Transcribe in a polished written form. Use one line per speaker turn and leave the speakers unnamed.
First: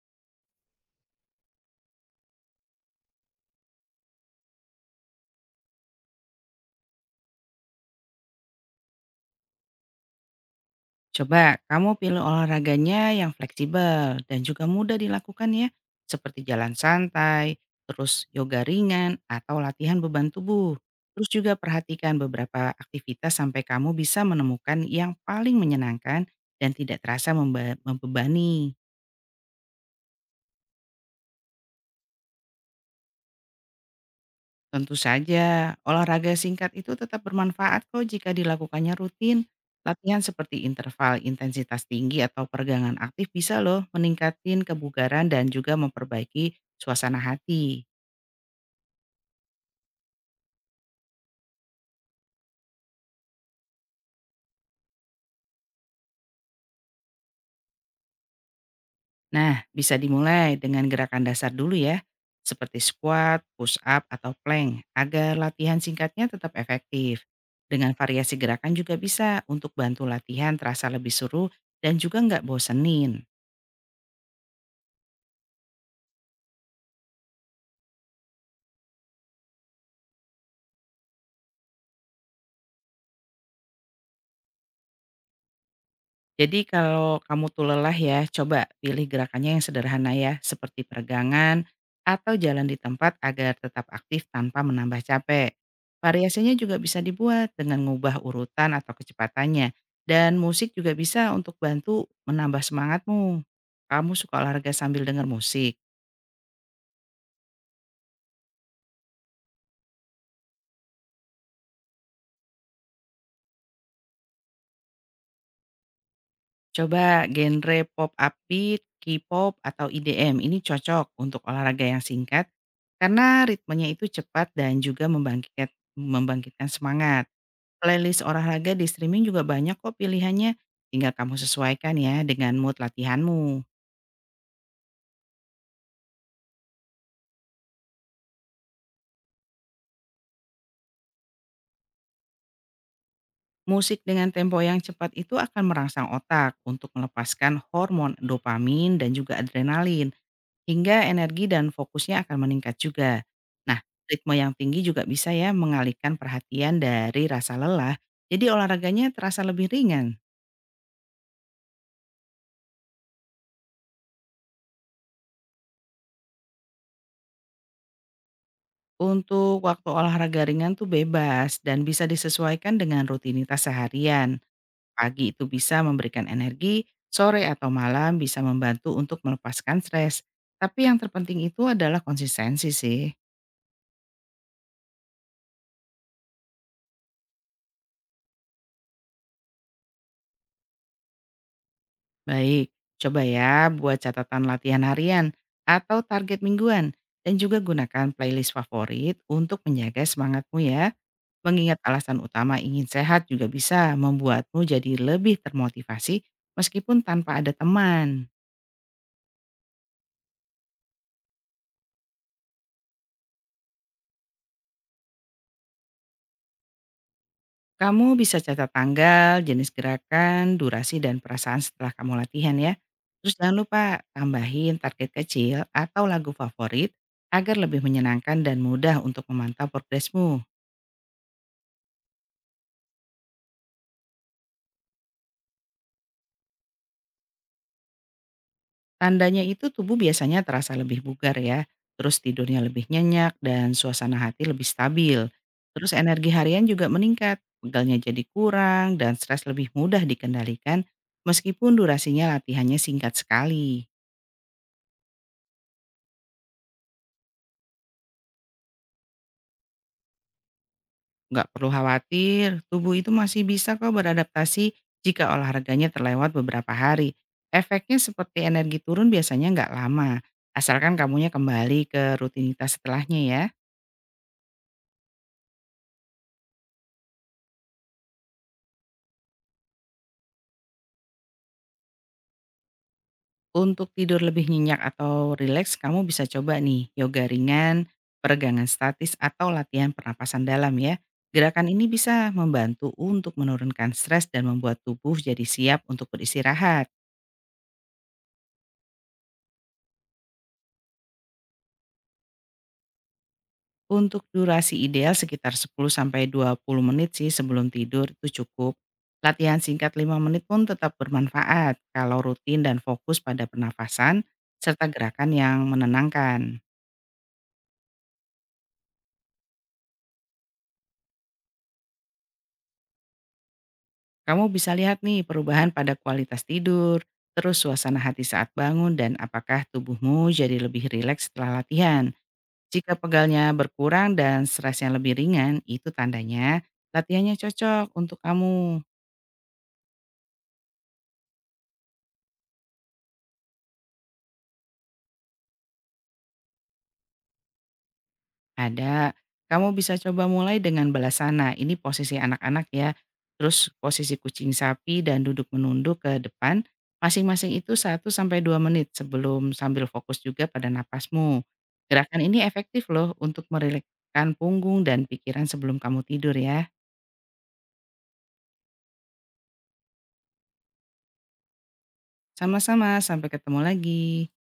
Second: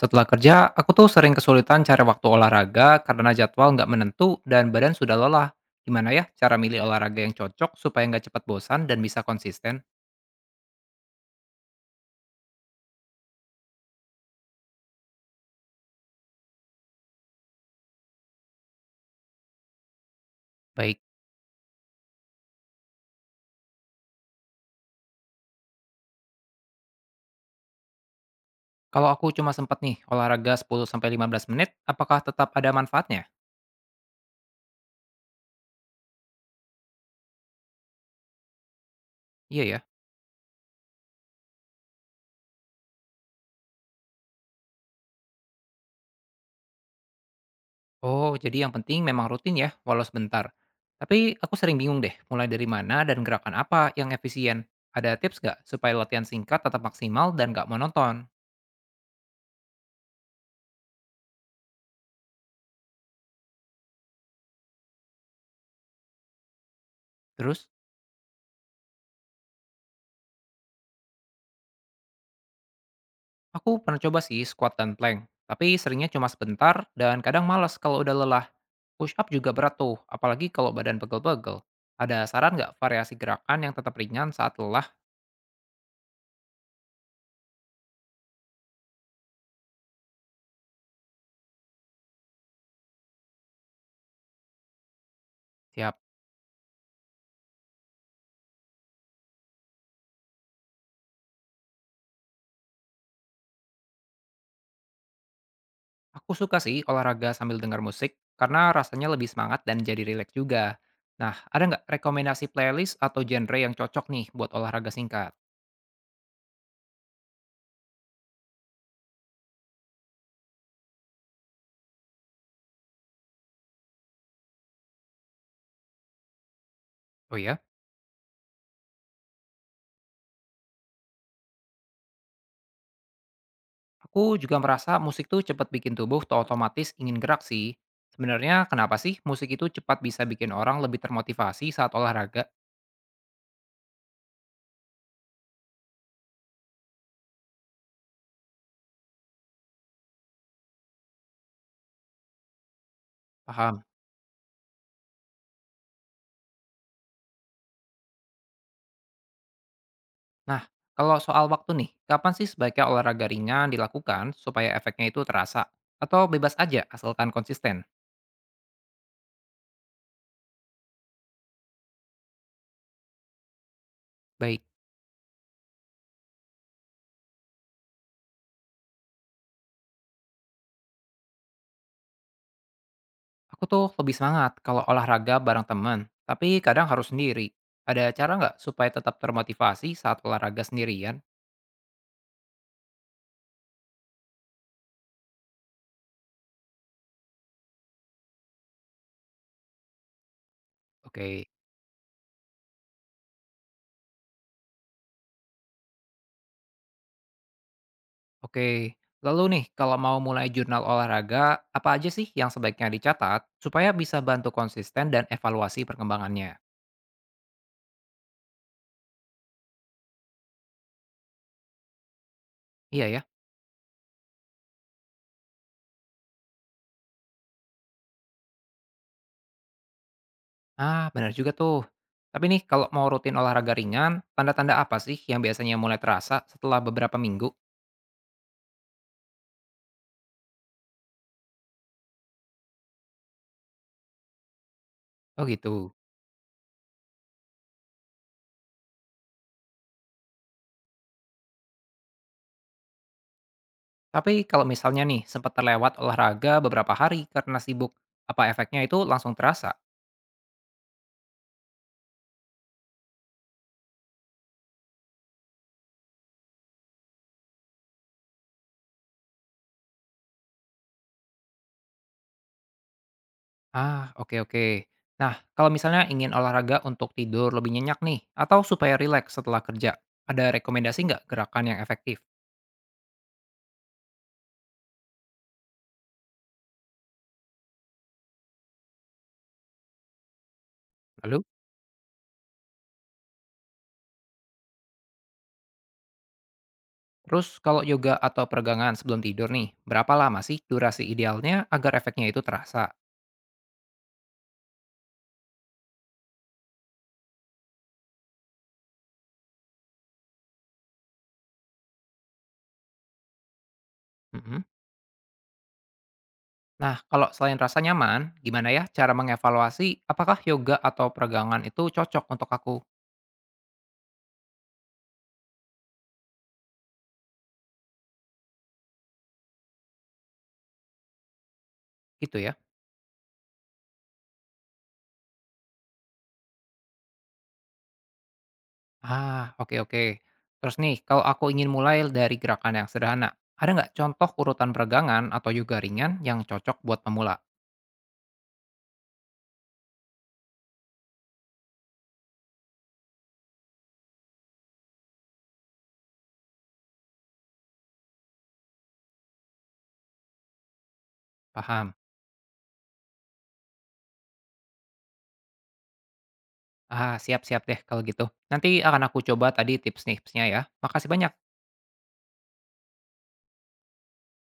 Setelah kerja, aku tuh sering kesulitan cari waktu olahraga karena jadwal nggak menentu dan badan sudah lelah. Gimana ya cara milih olahraga yang cocok supaya nggak cepat bosan dan bisa konsisten?
Coba kamu pilih olahraganya yang fleksibel dan juga mudah dilakukan ya, seperti jalan santai, terus yoga ringan atau latihan beban tubuh.
Baik,
Terus juga perhatikan beberapa aktivitas sampai kamu bisa menemukan yang paling menyenangkan dan tidak terasa membebani.
kalau aku cuma sempat nih olahraga 10-15 menit, apakah tetap ada manfaatnya?
Tentu saja, olahraga singkat itu tetap bermanfaat kok jika dilakukannya rutin.
Iya ya.
Latihan seperti interval intensitas tinggi atau peregangan aktif bisa loh meningkatkan kebugaran dan juga memperbaiki suasana hati.
Oh, jadi yang penting memang rutin ya, walau sebentar. Tapi aku sering bingung deh, mulai dari mana dan gerakan apa yang efisien. Ada tips nggak supaya latihan singkat tetap maksimal dan nggak monoton?
Nah, bisa dimulai dengan gerakan dasar dulu ya, seperti squat, push up, atau plank, agar latihan singkatnya tetap efektif.
Terus?
Dengan variasi gerakan juga bisa untuk bantu latihan terasa lebih seru dan juga nggak bosenin.
Aku pernah coba sih squat dan plank, tapi seringnya cuma sebentar dan kadang malas kalau udah lelah. Push up juga berat tuh, apalagi kalau badan pegel-pegel. Ada saran nggak variasi gerakan yang tetap ringan saat lelah?
Jadi kalau kamu tuh lelah ya, coba pilih gerakannya yang sederhana ya, seperti peregangan atau jalan di tempat agar tetap aktif tanpa menambah capek.
Siap.
Variasinya juga bisa dibuat dengan mengubah urutan atau kecepatannya. Dan musik juga bisa untuk bantu menambah semangatmu. Kamu suka olahraga sambil dengar musik?
Aku suka sih olahraga sambil dengar musik, karena rasanya lebih semangat dan jadi rileks juga. Nah, ada nggak rekomendasi playlist atau genre yang cocok nih buat olahraga singkat?
Coba genre pop upbeat, K-pop atau EDM ini cocok untuk olahraga yang singkat karena ritmenya itu cepat dan juga membangkitkan membangkitkan semangat.
Oh ya?
Playlist olahraga di streaming juga banyak kok pilihannya, tinggal kamu sesuaikan ya dengan mood latihanmu.
Aku juga merasa musik tuh cepat bikin tubuh tuh otomatis ingin gerak sih. Sebenarnya kenapa sih musik itu cepat bisa bikin orang lebih termotivasi saat olahraga?
Musik dengan tempo yang cepat itu akan merangsang otak untuk melepaskan hormon dopamin dan juga adrenalin. Hingga energi dan fokusnya akan meningkat juga. Nah,
Paham?
ritme yang tinggi juga bisa ya mengalihkan perhatian dari rasa lelah. Jadi olahraganya terasa lebih ringan.
Nah, kalau soal waktu nih, kapan sih sebaiknya olahraga ringan dilakukan supaya efeknya itu terasa? Atau bebas aja asalkan konsisten?
Untuk waktu olahraga ringan tuh bebas dan bisa disesuaikan dengan rutinitas seharian.
Baik,
Pagi itu bisa memberikan energi, sore atau malam bisa membantu untuk melepaskan stres. Tapi yang terpenting itu adalah konsistensi sih.
aku tuh lebih semangat kalau olahraga bareng teman, tapi kadang harus sendiri. Ada cara nggak supaya tetap termotivasi saat olahraga sendirian?
Baik, coba ya buat catatan latihan harian atau target mingguan dan juga gunakan playlist favorit untuk menjaga semangatmu ya.
Oke.
Mengingat alasan utama ingin sehat juga bisa membuatmu jadi lebih termotivasi meskipun tanpa ada teman.
Oke, lalu nih kalau mau mulai jurnal olahraga, apa aja sih yang sebaiknya dicatat supaya bisa bantu konsisten dan evaluasi perkembangannya?
Kamu bisa catat tanggal, jenis gerakan, durasi, dan perasaan setelah kamu latihan ya.
Iya ya?
Terus jangan lupa tambahin target kecil atau lagu favorit agar lebih menyenangkan dan mudah untuk memantau progresmu.
Ah, benar juga tuh. Tapi nih kalau mau rutin olahraga ringan, tanda-tanda apa sih yang biasanya mulai terasa setelah beberapa minggu?
Tandanya itu tubuh biasanya terasa lebih bugar ya, terus tidurnya lebih nyenyak dan suasana hati lebih stabil.
Oh
Terus
gitu.
energi harian juga meningkat, pegalnya jadi kurang dan stres lebih mudah dikendalikan meskipun durasinya latihannya singkat sekali.
Tapi kalau misalnya nih sempat terlewat olahraga beberapa hari karena sibuk, apa efeknya itu langsung terasa?
Nggak perlu khawatir, tubuh itu masih bisa kok beradaptasi jika olahraganya terlewat beberapa hari. Efeknya seperti energi turun biasanya nggak lama, asalkan kamunya kembali ke rutinitas setelahnya ya.
Ah, oke oke. Nah, kalau misalnya ingin olahraga untuk tidur lebih nyenyak nih, atau supaya rileks setelah kerja, ada rekomendasi nggak gerakan yang efektif?
Untuk tidur lebih nyenyak atau rileks, kamu bisa coba nih yoga ringan, peregangan statis atau latihan pernapasan dalam ya.
Lalu,
Gerakan ini bisa membantu untuk menurunkan stres dan membuat tubuh jadi siap untuk beristirahat.
terus kalau yoga atau peregangan sebelum tidur nih, berapa lama sih durasi idealnya agar efeknya itu terasa?
Untuk durasi ideal sekitar 10 sampai 20 menit sih sebelum tidur itu cukup. Latihan singkat 5 menit pun tetap bermanfaat kalau rutin dan fokus pada pernafasan
Mhm.
serta gerakan yang menenangkan.
Nah, kalau selain rasa nyaman, gimana ya cara mengevaluasi apakah yoga atau peregangan itu cocok untuk aku?
Kamu bisa lihat nih perubahan pada kualitas tidur, terus suasana hati saat bangun dan apakah tubuhmu jadi lebih rileks setelah latihan.
Gitu ya.
Jika pegalnya berkurang dan stresnya lebih ringan, itu tandanya latihannya cocok untuk kamu.
Ah, oke oke. Terus nih, kalau aku ingin mulai dari gerakan yang sederhana, ada nggak contoh urutan peregangan atau yoga ringan yang cocok buat pemula?
Ada. Kamu bisa coba mulai dengan belasana. Ini posisi anak-anak ya. Terus posisi kucing sapi dan duduk menunduk ke depan. Masing-masing itu satu sampai 2 menit sebelum sambil fokus juga pada napasmu.
Paham.
Gerakan ini efektif loh untuk merilekskan punggung dan pikiran sebelum kamu tidur ya.
Ah, siap-siap deh kalau gitu. Nanti akan aku coba tadi tips-tipsnya ya. Makasih banyak.
Sama-sama, sampai ketemu lagi.